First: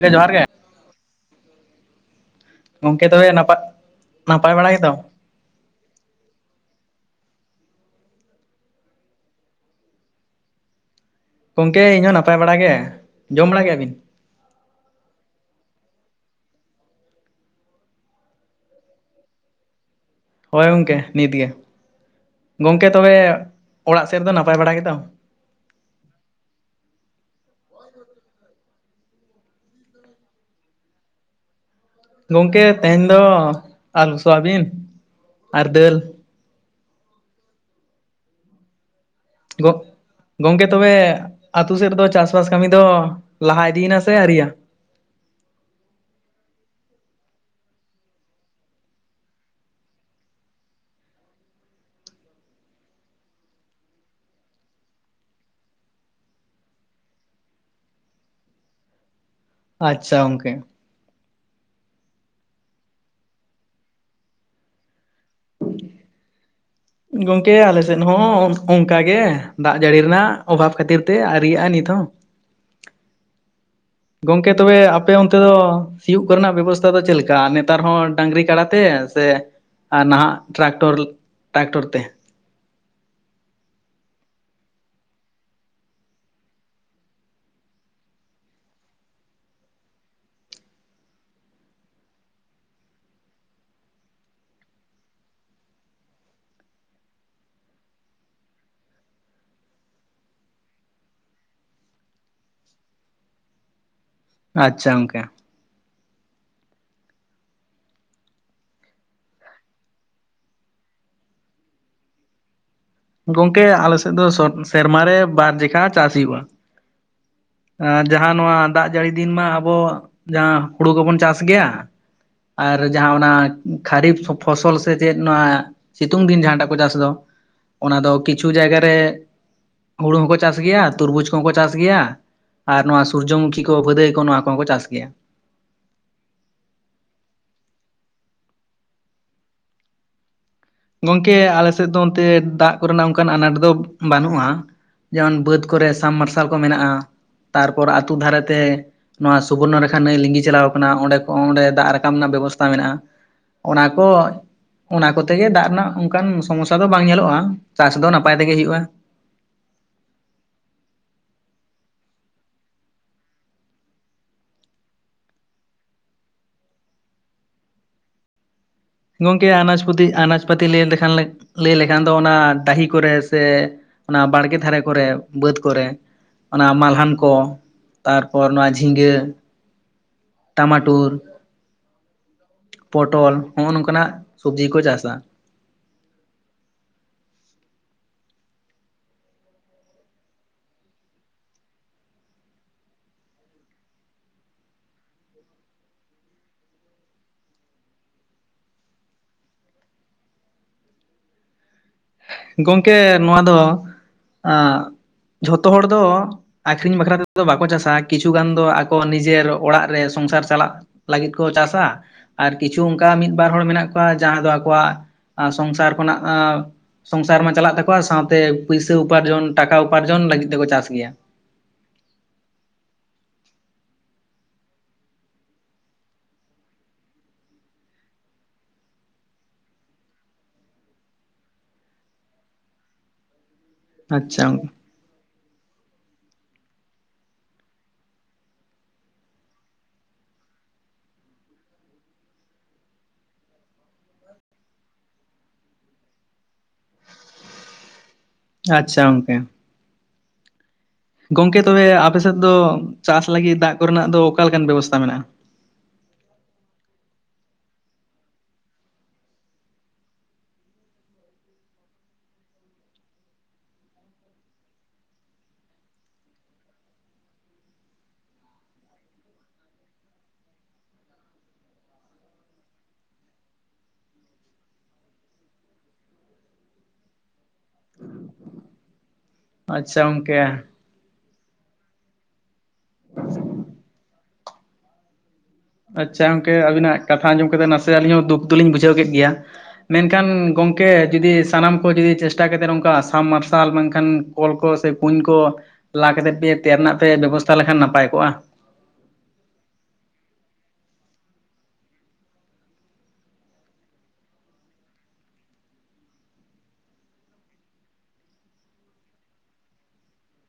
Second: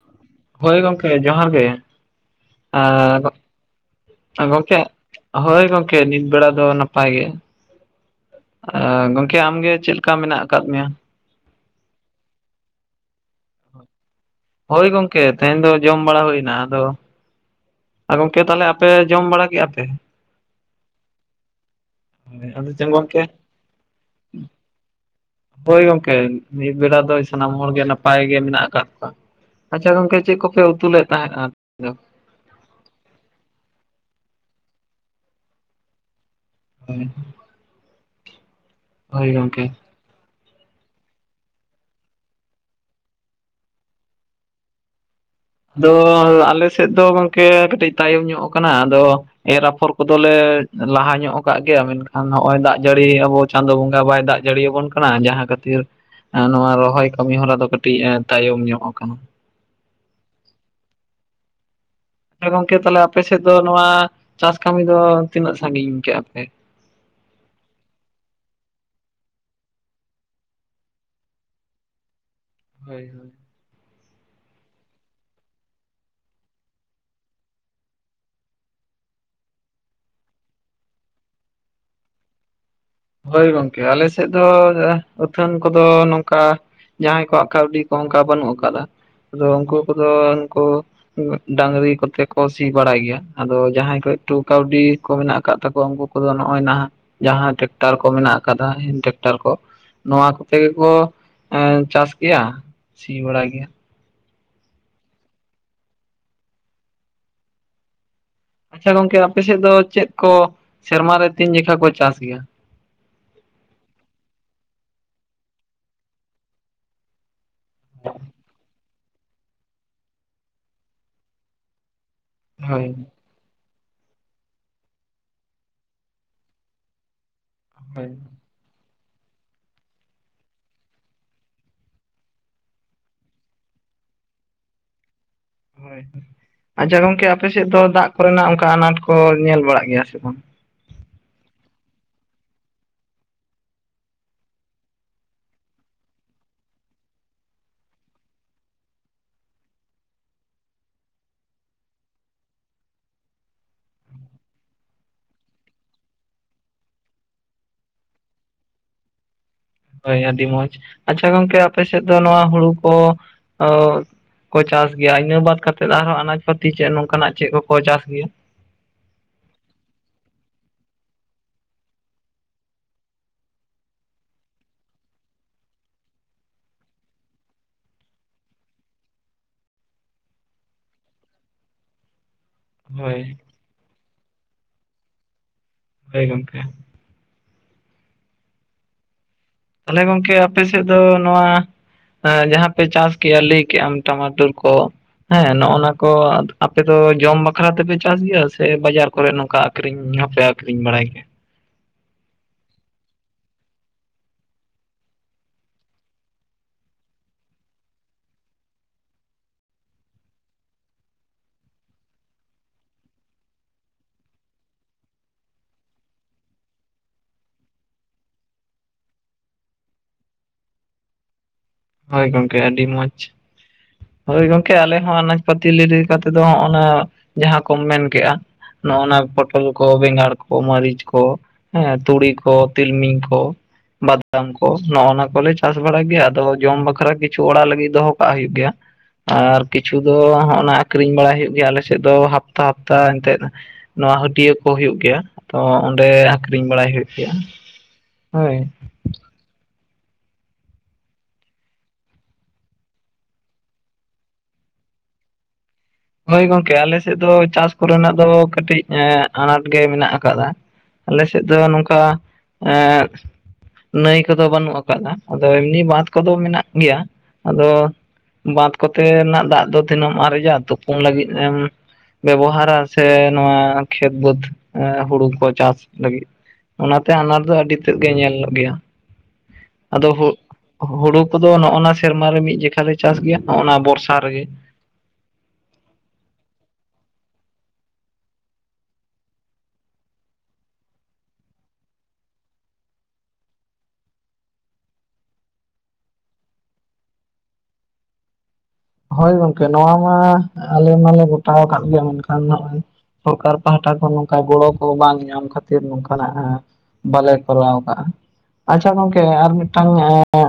ᱠᱮ ᱡᱚᱦᱟᱨ ᱜᱮ᱾ ᱦᱳᱭ ᱜᱚᱝᱠᱮ ᱡᱚᱦᱟᱨ ᱜᱮ ᱜᱚᱝᱠᱮ ᱟᱨ ᱛᱚᱵᱮ ᱜᱚᱡ ᱱᱟᱯᱟᱭ ᱟᱨ ᱱᱟᱯᱟᱭ ᱵᱟᱲᱟ ᱜᱚᱝᱠᱮ᱾ ᱜᱮᱛᱚ ᱦᱟᱭ ᱜᱚᱝᱠᱮ ᱱᱤᱛ ᱵᱮᱲᱟ ᱫᱚ ᱱᱟᱯᱟᱭ ᱜᱮ᱾ ᱟᱨ ᱜᱚᱝᱠᱮ ᱟᱢ ᱜᱮ ᱪᱮᱫ ᱞᱮᱠᱟ ᱢᱮᱱᱟᱜ ᱠᱟᱜ ᱢᱮᱭᱟ? ᱜᱚᱝᱠᱮ ᱤᱧ ᱦᱚᱸ ᱱᱟᱯᱟᱭ ᱵᱟᱲᱟ ᱜᱮ᱾ ᱡᱚᱢ ᱵᱟᱲᱟ ᱠᱮᱭᱟ ᱵᱤᱱ? ᱦᱳᱭ ᱜᱚᱝᱠᱮ ᱛᱮᱦᱮᱧ ᱫᱚ ᱡᱚᱢ ᱵᱟᱲᱟ ᱦᱩᱭ ᱱᱟ ᱟᱫᱚᱼᱼ ᱟᱨ ᱜᱚᱝᱠᱮ ᱛᱟᱦᱚᱞᱮ ᱟᱯᱮ ᱡᱚᱢ ᱵᱟᱲᱟ ᱠᱮᱜ-ᱟ ᱯᱮ? ᱦᱳᱭ ᱜᱚᱝᱠᱮ ᱱᱤᱛ ᱜᱮ ᱟᱫᱚ ᱜᱚᱝᱠᱮ ᱪᱮᱫ ᱛᱚᱵᱮ ᱚᱲᱟᱜ ᱥᱮᱫ ᱨᱮᱫᱚ ᱱᱟᱯᱟᱭ ᱵᱟᱲᱟ ᱜᱮᱛᱚ? ᱦᱳᱭ ᱜᱚᱝᱠᱮ ᱢᱤᱫ ᱵᱮᱲᱟ ᱫᱚ ᱥᱟᱱᱟᱢ ᱦᱚᱲ ᱜᱮ ᱱᱟᱯᱟᱭ ᱜᱮ ᱢᱮᱱᱟᱜ ᱟᱠᱟᱜ ᱠᱚᱣᱟ᱾ ᱟᱪᱪᱷᱟ ᱜᱚᱝᱠᱮ ᱪᱮᱜ ᱠᱚᱯᱮ ᱩᱛᱩ ᱞᱮᱫ ᱛᱟᱦᱮᱸᱜ-ᱟ ᱡᱚ? ᱜᱚᱝᱠᱮ ᱛᱮᱦᱮᱧ ᱫᱚ ᱟᱨ ᱥᱚᱣᱟᱵᱤᱱ ᱟᱨ ᱫᱟᱹᱞ᱾ ᱦᱚᱸᱭ᱾ ᱦᱚᱭ ᱜᱚᱝᱠᱮ᱾ ᱜᱚᱜ ᱜᱚᱝᱠᱮ ᱛᱚᱵᱮ ᱟᱛᱩ ᱥᱮᱫ ᱨᱮᱫᱚ ᱪᱟᱥ ᱵᱟᱥ ᱠᱟᱢᱤ ᱫᱚ ᱞᱟᱦᱟ ᱤᱫᱤ ᱭᱮᱱᱟ ᱥᱮ ᱟᱹᱣᱨᱤ ᱭᱟᱱ? ᱫᱚ ᱟᱞᱮ ᱥᱮᱫ ᱫᱚ ᱜᱚᱝᱠᱮ ᱠᱟᱹᱴᱤᱡ ᱛᱟᱭᱚᱢ ᱧᱚᱜ ᱠᱟᱱᱟ ᱟᱫᱚᱼᱼ ᱮᱨ ᱟᱯᱷᱚᱨ ᱠᱚᱫᱚ ᱞᱮ ᱞᱟᱦᱟ ᱧᱚᱜ ᱠᱟᱜ ᱜᱮᱭᱟ ᱢᱮᱱᱠᱷᱟᱱ ᱱᱚᱜ-ᱚᱭ ᱫᱟᱜ ᱡᱟᱹᱲᱤ ᱟᱵᱚᱼᱼ ᱪᱟᱸᱫᱳ ᱵᱚᱸᱜᱟ ᱵᱟᱭ ᱫᱟᱜ ᱡᱟᱹᱲᱤ ᱭᱟᱵᱚᱱ ᱠᱟᱱᱟ ᱡᱟᱦᱟᱸ ᱠᱷᱟᱹᱛᱤᱨᱼᱼ ᱚᱸ ᱱᱚᱣᱟ ᱨᱚᱦᱚᱭ ᱠᱟᱹᱢᱤ ᱦᱚᱨᱟ ᱫᱚ ᱠᱟᱹᱴᱤᱡ ᱮ ᱛᱟᱭᱚᱢ ᱧᱚᱜ ᱟᱠᱟᱱᱟ᱾ ᱟᱪᱪᱷᱟ ᱜᱚᱝᱠᱮ᱾ ᱟᱨ ᱜᱚᱝᱠᱮ ᱛᱟᱦᱞᱮ‌ ᱟᱯᱮ ᱥᱮᱫ ᱫᱚ ᱱᱚᱣᱟ ᱪᱟᱥ ᱠᱟᱢᱤ ᱫᱚ ᱛᱤᱱᱟᱹᱜ ᱥᱟᱜᱤᱧ ᱠᱮᱜ-ᱟ ᱯᱮ? ᱜᱚᱝᱠᱮ ᱟᱞᱮ ᱥᱮᱫ ᱦᱚᱸ ᱚᱱᱠᱟ ᱜᱮ ᱫᱟᱜ ᱡᱟᱹᱲᱤ ᱨᱮᱱᱟᱜ ᱚᱵᱷᱟᱵᱽ ᱠᱷᱟᱹᱛᱤᱨ ᱛᱮ ᱟᱨᱤᱭᱟᱜ-ᱟ ᱱᱤᱛ ᱦᱚᱸ᱾ ᱦᱳᱭ ᱦᱳᱭ᱾ ᱜᱚᱝᱠᱮ ᱛᱚᱵᱮ ᱟᱯᱮ ᱚᱱᱛᱮ ᱫᱚ ᱥᱤᱭᱩᱜ ᱠᱚᱨᱮ ᱱᱟᱜ ᱵᱮᱵᱚᱥᱛᱷᱟ ᱫᱚ ᱪᱮᱫ ᱞᱮᱠᱟ ᱱᱮᱛᱟᱨ ᱦᱚᱸ ᱰᱟᱝᱨᱤ ᱠᱟᱲᱟ ᱛᱮ ᱛᱮ ᱟᱨ ᱱᱟᱦᱟᱜ ᱴᱨᱟᱠᱚᱨ ᱴᱟᱠᱴᱚᱨ ᱛᱮ ᱦᱳᱭ ᱜᱚᱝᱠᱮ ᱟᱞᱮ ᱥᱮᱫ ᱫᱚ ᱟᱹᱛᱷᱟᱹᱱ ᱠᱚ ᱫᱚ ᱱᱚᱝᱠᱟ ᱡᱟᱦᱟᱸᱭ ᱠᱚᱣᱟᱜ ᱠᱟᱹᱣᱰᱤ ᱠᱚ ᱚᱱᱠᱟ ᱵᱟᱹᱱᱩᱜ ᱠᱟᱫᱟ ᱟᱫᱚ ᱩᱱᱠᱩ ᱠᱚᱫᱚ ᱩᱱᱠᱩᱼᱼ ᱩᱸᱜ ᱰᱟᱝᱜᱽᱨᱤ ᱠᱚᱛᱮ ᱠᱚ ᱥᱤ ᱵᱟᱲᱟᱭ ᱜᱮᱭᱟ ᱟᱫᱚ ᱡᱟᱦᱟᱸᱭ ᱠᱚᱡ ᱴᱩ ᱠᱟᱣᱰᱤ ᱠᱚ ᱢᱮᱱᱟᱜ ᱠᱟᱫ ᱛᱟᱠᱚᱣᱟ ᱩᱱᱠᱩᱼᱼ ᱱᱩᱠᱩ ᱫᱚ ᱱᱚᱜ-ᱚᱭ ᱱᱟᱦᱟᱸᱜ ᱡᱟᱦᱟᱸ ᱴᱮᱠᱴᱟᱨ ᱠᱚ ᱢᱮᱱᱟᱜ ᱠᱟᱫᱟ ᱴᱮᱠᱴᱟᱨ ᱠᱚ᱾ ᱱᱚᱶᱟ ᱠᱚᱛᱮ ᱜᱮᱠᱚ ᱮᱸ ᱪᱟᱥ ᱜᱮᱭᱟ ᱥᱤ ᱵᱟᱲᱟᱭ ᱜᱮᱭᱟ᱾ ᱟᱪᱷᱟ ᱜᱚᱝᱠᱮ᱾ ᱟᱪᱪᱷᱟ ᱜᱚᱝᱠᱮ ᱟᱯᱮ ᱥᱮᱫ ᱫᱚ ᱪᱮᱫ ᱠᱚ ᱥᱮᱨᱢᱟ ᱨᱮ ᱛᱤᱱ ᱡᱮᱠᱷᱟ ᱠᱚ ᱪᱟᱥ ᱜᱮᱭᱟ? ᱜᱚᱝᱠᱮ ᱟᱞᱮ ᱥᱮᱫ ᱫᱚ ᱥᱚᱴ ᱥᱮᱨᱢᱟ ᱨᱮ ᱵᱟᱨ ᱡᱮᱠᱷᱟ ᱪᱟᱥ ᱦᱩᱭᱩᱜ-ᱟ᱾ ᱟᱨ ᱡᱟᱦᱟᱸ ᱱᱚᱣᱟ ᱫᱟᱜ ᱡᱟᱹᱲᱤ ᱫᱤᱱ ᱢᱟ ᱟᱵᱚ ᱡᱟᱦᱟᱸ ᱦᱩᱲᱩ ᱜᱚᱵᱚᱱ ᱪᱟᱥ ᱜᱮᱭᱟ᱾ ᱟᱨ ᱦᱳᱭ ᱡᱟᱦᱟᱸ ᱚᱱᱟ ᱠᱷᱟᱨᱤᱯ ᱥᱚ ᱯᱷᱚᱥᱚᱞ ᱥᱮ ᱪᱮᱫ ᱱᱚᱶᱟ ᱥᱤᱛᱩᱝ ᱫᱤᱱ ᱡᱟᱦᱟᱸ ᱴᱟᱜ ᱠᱚ ᱪᱟᱥ ᱫᱟ᱾ ᱚᱱᱟ ᱦᱳᱭ ᱫᱚ ᱠᱤᱪᱷᱩ ᱡᱟᱭᱜᱟ ᱨᱮ ᱦᱩᱲᱩ ᱦᱚᱸᱠᱚ ᱪᱟᱥ ᱜᱮᱭᱟ ᱛᱩᱨᱵᱩᱪ ᱠᱚᱦᱚᱸ ᱠᱚ ᱪᱟᱥ ᱜᱮᱭᱟ᱾ ᱟᱨ ᱱᱚᱣᱟ ᱥᱩᱨᱡᱚ ᱢᱩᱠᱷᱤ ᱠᱚ ᱵᱷᱟᱹᱫᱟᱹᱭ ᱠᱚ ᱱᱚᱣᱟ ᱠᱚ ᱦᱚᱸ ᱠᱚ ᱪᱟᱥ ᱜᱮᱭᱟ ᱦᱩᱭ, ᱟᱪᱪᱷᱟ ᱜᱚᱝᱠᱮ ᱟᱯᱮ ᱥᱮᱫ ᱫᱚ ᱫᱟᱜ ᱠᱚᱨᱮ ᱠᱚ ᱱᱟᱜ ᱚᱱᱠᱟ ᱟᱱᱟᱴ ᱠᱚ ᱧᱮᱞ ᱵᱟᱲᱟᱜ ᱜᱮᱭᱟ ᱥᱮ ᱵᱟᱝ ᱜᱚᱝᱠᱮ ᱟᱞᱮ ᱥᱮᱫ ᱫᱚ ᱚᱱᱛᱮ ᱫᱟᱜ ᱠᱚᱨᱮᱱᱟᱜ ᱚᱱᱠᱟᱱ ᱟᱱᱟᱴ ᱫᱚ ᱵᱟᱹᱱᱩᱜᱼᱟ ᱡᱮᱢᱚᱱ ᱵᱟᱹᱫᱽ ᱠᱚᱨᱮ ᱥᱟᱢ ᱢᱟᱨᱥᱟᱞ ᱠᱚ ᱢᱮᱱᱟᱜᱼᱟ ᱛᱟᱨ ᱯᱚᱨ ᱟᱹᱛᱩ ᱫᱷᱟᱨᱮ ᱛᱮ ᱱᱚᱣᱟ ᱥᱩᱵᱚᱨᱱᱚ ᱨᱮᱠᱷᱟ ᱱᱟᱹᱭ ᱞᱤᱸᱜᱤ ᱪᱟᱞᱟᱣ ᱟᱠᱟᱱᱟ ᱚᱸᱰᱮ ᱠᱚ ᱚᱸᱰᱮ ᱫᱟᱜ ᱨᱟᱠᱟᱵ ᱨᱮᱱᱟᱜ ᱵᱮᱵᱚᱥᱛᱷᱟ ᱢᱮᱱᱟᱜᱼᱟ ᱚᱱᱟ ᱠᱚ ᱚᱱᱟ ᱠᱚᱛᱮ ᱜᱮ ᱫᱟᱜ ᱱᱟᱜ ᱚᱝᱠᱟᱱ ᱥᱳᱢᱚᱥᱥᱟ ᱫᱚ ᱵᱟᱝ ᱧᱮᱞᱚᱜ-ᱟ ᱪᱟᱥ ᱫᱚ ᱱᱟᱯᱟᱭ ᱛᱮᱜᱮ ᱦᱩᱭᱩᱜ-ᱟ ᱦᱳᱭ ᱟᱹᱰᱤ ᱢᱚᱸᱡᱽ, ᱟᱪᱪᱷᱟ ᱜᱚᱝᱠᱮ ᱟᱯᱮ ᱥᱮᱫ ᱫᱚ ᱱᱚᱣᱟ ᱦᱩᱲᱩ ᱠᱚ [unintelligible] ᱠᱚ ᱪᱟᱥ ᱜᱮᱭᱟ ᱤᱱᱟᱹ ᱵᱟᱫ ᱠᱟᱛᱮᱫ ᱟᱨᱦᱚᱸ ᱟᱱᱟᱡᱽ ᱯᱟᱹᱛᱤ ᱪᱮᱫ ᱱᱚᱝᱠᱟ ᱱᱟᱜ ᱪᱮᱫ ᱠᱚ ᱠᱚ ᱪᱟᱥ ᱜᱮᱭᱟ ᱜᱚᱝᱠᱮ ᱟᱱᱟᱡᱽ ᱯᱚᱹᱛᱤ ᱟᱱᱟᱡᱽ ᱯᱟᱹᱛᱤ ᱞᱟᱹᱭ ᱞᱮᱠᱷᱟᱱ ᱞᱟᱹᱭ ᱞᱮᱠᱷᱟᱱ ᱫᱚ ᱚᱱᱟ ᱰᱟᱹᱦᱤ ᱠᱚᱨᱮ ᱥᱮ ᱚᱱᱟ ᱵᱟᱲᱜᱮ ᱫᱷᱟᱨᱮ ᱠᱚᱨᱮ ᱵᱟᱹᱫᱽ ᱠᱚᱨᱮ ᱚᱱᱟ ᱢᱟᱞᱦᱟᱱ ᱠᱚ ᱛᱟᱨᱯᱚᱨ ᱱᱚᱣᱟ ᱡᱷᱤᱸᱜᱟᱹ ᱴᱟᱢᱟᱴᱩᱨ, ᱯᱚᱴᱚᱞ ᱦᱳᱭ ᱦᱚᱸᱜᱼᱚ ᱱᱚᱝᱠᱟ ᱱᱟᱜ ᱥᱚᱵᱡᱤ ᱠᱚ ᱪᱟᱥᱟ ᱦᱳᱭ ᱜᱚᱝᱠᱮ ᱛᱟᱞᱦᱮ ᱜᱚᱝᱠᱮ ᱟᱯᱮ ᱥᱮᱫ ᱫᱚ ᱱᱚᱣᱟ ᱦᱮᱸ ᱡᱟᱦᱟᱸ ᱯᱮ ᱪᱟᱥ ᱠᱮᱭᱟ ᱞᱟᱹᱭ ᱠᱮᱜ-ᱟᱢ ᱴᱟᱢᱟᱴᱳᱨ ᱠᱚ ᱦᱮᱸ ᱱᱚᱜᱼᱚᱱᱟ ᱠᱚ ᱟᱯᱮ ᱫᱚ ᱡᱚᱢ ᱵᱟᱠᱷᱨᱟ ᱛᱮ ᱯᱮ ᱪᱟᱥ ᱜᱮᱭᱟ ᱥᱮ ᱵᱟᱡᱟᱨ ᱠᱚᱨᱮ ᱱᱚᱝᱠᱟ ᱟᱹᱠᱷᱨᱤᱧ ᱦᱚᱸ ᱯᱮ ᱟᱹᱠᱷᱨᱤᱧ ᱵᱟᱲᱟᱭ ᱜᱮᱭᱟ ᱜᱚᱝᱠᱮ ᱱᱚᱣᱟ ᱫᱚ ᱟᱸᱜ ᱡᱷᱚᱛᱚ ᱦᱚᱲ ᱫᱚ ᱟᱠᱷᱨᱤᱧ ᱵᱟᱠᱷᱨᱟ ᱛᱮᱫᱚ ᱵᱟᱠᱚ ᱪᱟᱥᱟ ᱠᱤᱪᱷᱩ ᱜᱟᱱ ᱫᱚ ᱟᱠᱚ ᱱᱤᱡᱮᱨ ᱚᱲᱟᱜ ᱨᱮ ᱥᱚᱝᱥᱟᱨ ᱪᱟᱞᱟᱜ ᱞᱟᱹᱜᱤᱫ ᱠᱚ ᱪᱟᱥᱟ ᱟᱨ ᱠᱤᱪᱷᱩ ᱚᱝᱠᱟ ᱢᱤᱫ ᱵᱟᱨ ᱦᱚᱲ ᱢᱮᱱᱟᱜ ᱠᱚᱣᱟ ᱡᱟᱦᱟᱸ ᱫᱚ ᱟᱠᱚᱣᱟᱜ ᱥᱚᱝᱥᱟᱨ ᱠᱷᱚᱱᱟᱜ ᱟᱸ ᱥᱚᱝᱥᱟᱨ ᱢᱟ ᱪᱟᱞᱟᱜ ᱛᱟᱠᱚᱣᱟ ᱥᱟᱶᱛᱮ ᱯᱩᱭᱥᱟᱹ ᱩᱯᱟᱨᱡᱚᱱ ᱴᱟᱠᱟ ᱩᱯᱟᱨᱡᱚᱱ ᱞᱟᱹᱜᱤᱫ ᱛᱮ ᱠᱚ ᱪᱟᱥ ᱜᱮᱭᱟ ᱦᱳᱭ ᱜᱚᱝᱠᱮ ᱟᱹᱰᱤ ᱢᱚᱡᱽ ᱦᱳᱭ ᱜᱚᱝᱠᱮ ᱟᱞᱮ ᱦᱚᱸ ᱟᱱᱟᱡᱽ ᱯᱟᱹᱛᱤ ᱞᱤᱨ ᱞᱮᱠᱟ ᱛᱮ ᱫᱚ ᱚᱱᱟ ᱡᱟᱦᱟᱸ ᱠᱚᱢ ᱢᱮᱱ ᱠᱮᱜᱼᱟ ᱱᱚ-ᱚᱱᱟ ᱯᱚᱴᱚᱞ ᱠᱚ, ᱵᱮᱸᱜᱟᱲ ᱠᱚ, ᱢᱟᱹᱨᱤᱪ ᱠᱚ ᱦᱮᱸ ᱛᱩᱲᱤ ᱠᱚ ᱛᱤᱞᱢᱤᱧ ᱠᱚ ᱵᱟᱫᱟᱢ ᱟᱪᱪᱷᱟ ᱠᱚ ᱱᱚᱜᱼᱚᱱᱟ ᱠᱚ ᱞᱮ ᱪᱟᱥ ᱵᱟᱲᱟᱭ ᱜᱮᱭᱟ ᱟᱫᱚ ᱡᱚᱢ ᱵᱟᱠᱷᱨᱟ ᱠᱤᱪᱷᱩ ᱚᱲᱟᱜ ᱞᱟᱹᱜᱤᱫ ᱫᱚᱦᱚ ᱠᱟᱜ ᱦᱩᱭᱩᱜ ᱜᱮᱭᱟ ᱟᱨ ᱠᱤᱪᱷᱩ ᱫᱚ ᱦᱚᱸᱜ-ᱚᱱᱟ ᱟᱠᱷᱨᱤᱧ ᱵᱟᱲᱟᱭ ᱦᱩᱭᱩᱜ ᱜᱮᱭᱟ ᱟᱞᱮ ᱥᱮᱫ ᱫᱚ ᱦᱟᱯᱛᱟ ᱦᱟᱯᱛᱟ ᱮᱱᱛᱮᱫ ᱱᱚᱣᱟ ᱦᱟᱹᱴᱭᱟᱹ ᱠᱚ ᱦᱩᱭᱩᱜ ᱜᱮᱭᱟ ᱛᱚ ᱚᱸᱰᱮ ᱟᱠᱷᱨᱤᱧ ᱵᱟᱲᱟᱭ ᱦᱩᱭᱩᱜ ᱜᱮᱭᱟ, ᱦᱳᱭ ᱟᱪᱪᱷᱟ ᱜᱚᱝᱠᱮ ᱜᱚᱝᱠᱮ ᱛᱚᱵᱮ ᱟᱯᱮ ᱥᱮᱫ ᱫᱚ ᱪᱟᱥ ᱞᱟᱹᱜᱤᱫ ᱫᱟᱜ ᱠᱚᱨᱮᱱᱟᱜ ᱫᱚ ᱚᱠᱟ ᱞᱮᱠᱟᱱ ᱵᱮᱵᱚᱥᱛᱟ ᱢᱮᱱᱟᱜᱼᱟ ᱦᱳᱭ ᱜᱚᱝᱠᱮ ᱟᱞᱮ ᱥᱮᱫ ᱫᱚ ᱪᱟᱥ ᱠᱚᱨᱮᱱᱟᱜ ᱫᱚ ᱠᱟᱹᱴᱤᱡ ᱟᱱᱟᱴ ᱜᱮ ᱢᱮᱱᱟᱜ ᱟᱠᱟᱫᱟ ᱟᱞᱮ ᱥᱮᱫ ᱫᱚ ᱱᱚᱝᱠᱟ ᱮᱸᱫ ᱱᱟᱹᱭ ᱠᱚ ᱫᱚ ᱵᱟᱹᱱᱩᱜ ᱟᱠᱟᱫ-ᱟ ᱟᱫᱚ ᱮᱢᱱᱤ ᱵᱟᱸᱫᱷᱽ ᱠᱚ ᱫᱚ ᱢᱮᱱᱟᱜ ᱜᱮᱭᱟ ᱟᱫᱚ ᱵᱟᱸᱫᱷᱽ ᱠᱚᱛᱮ ᱱᱟᱜ ᱫᱟᱜ ᱫᱚ ᱛᱤᱱᱟᱹᱜ ᱮᱢ ᱟᱨᱮᱡᱟ ᱛᱩᱯᱩᱱ ᱞᱟᱹᱜᱤᱫ ᱮᱢ ᱵᱮᱵᱚᱦᱟᱨᱟ ᱥᱮ ᱱᱚᱣᱟ ᱠᱷᱮᱛ ᱵᱟᱹᱫᱽ ᱦᱩᱲᱩ ᱠᱚ ᱪᱟᱥ ᱞᱟᱹᱜᱤᱫ ᱚᱱᱟᱛᱮ ᱟᱱᱟᱴ ᱫᱚ ᱟᱹᱰᱤ ᱛᱮᱫ ᱜᱮ ᱧᱮᱞ ᱞᱚᱜ ᱜᱮᱭᱟ ᱟᱪᱪᱷᱟ ᱟᱫᱚ ᱦᱳᱜ ᱜᱚᱝᱠᱮ ᱦᱩᱲᱩ ᱠᱚᱫᱚ ᱱᱚᱜᱱᱟ ᱥᱮᱨᱢᱟ ᱨᱮ ᱢᱤᱫ ᱡᱮᱠᱷᱟ ᱞᱮ ᱪᱟᱥ ᱜᱮᱭᱟ ᱱᱚᱜᱱᱟ ᱵᱚᱨᱥᱟ ᱨᱮᱜᱮ ᱾ ᱟᱪᱪᱷᱟ ᱜᱚᱝᱠᱮ ᱟᱵᱤᱱᱟᱜ ᱠᱟᱛᱷᱟ ᱟᱸᱡᱚᱢ ᱠᱟᱛᱮᱫ ᱱᱟᱥᱮ ᱟᱹᱞᱤᱧ ᱦᱚᱸ ᱫᱩᱠ ᱫᱚᱞᱤᱧ ᱵᱩᱡᱷᱟᱹᱣ ᱠᱮᱫ ᱜᱮᱭᱟ ᱢᱮᱱᱠᱷᱟᱱ ᱜᱚᱝᱠᱮ ᱡᱩᱫᱤ ᱥᱟᱱᱟᱢ ᱠᱚ ᱡᱩᱫᱤ ᱪᱮᱥᱴᱟ ᱠᱟᱛᱮᱫ ᱱᱚᱝᱠᱟ ᱥᱟᱢ ᱢᱟᱨᱥᱟᱞ ᱵᱟᱝ ᱠᱷᱟᱱ ᱠᱚᱞ ᱠᱚ ᱥᱮ ᱠᱩᱧ ᱠᱚ ᱞᱟ ᱠᱟᱛᱮᱫ ᱯᱮ ᱛᱮᱭᱟᱨ ᱨᱮᱱᱟᱜ ᱯᱮ ᱵᱮᱵᱚᱥᱛᱷᱟ ᱞᱮᱠᱷᱟᱱ ᱱᱟᱯᱟᱭ ᱠᱚᱜᱼᱟ ᱦᱳᱭ ᱜᱚᱝᱠᱮ ᱱᱚᱣᱟ ᱢᱟ ᱟᱞᱮ ᱢᱟᱞᱮ ᱜᱚᱴᱟᱣ ᱠᱟᱫ ᱜᱮᱭᱟ ᱢᱮᱱ ᱠᱷᱟᱱ ᱱᱚᱜ-ᱚᱭ ᱥᱚᱨᱠᱟᱨ ᱯᱟᱦᱴᱟ ᱠᱷᱚᱱ ᱱᱚᱝᱠᱟ ᱜᱚᱲᱚ ᱠᱚ ᱵᱟᱝ ᱧᱟᱢ ᱠᱷᱟᱹᱛᱤᱨ ᱱᱚᱝᱠᱟ ᱱᱟᱜ ᱦᱮᱸ ᱵᱟᱞᱮ ᱠᱚᱨᱟᱣ ᱠᱟᱜᱼᱟ ᱟᱪᱪᱷᱟ ᱜᱚᱝᱠᱮ ᱟᱨ ᱢᱤᱫᱴᱟᱝ ᱱᱟᱜ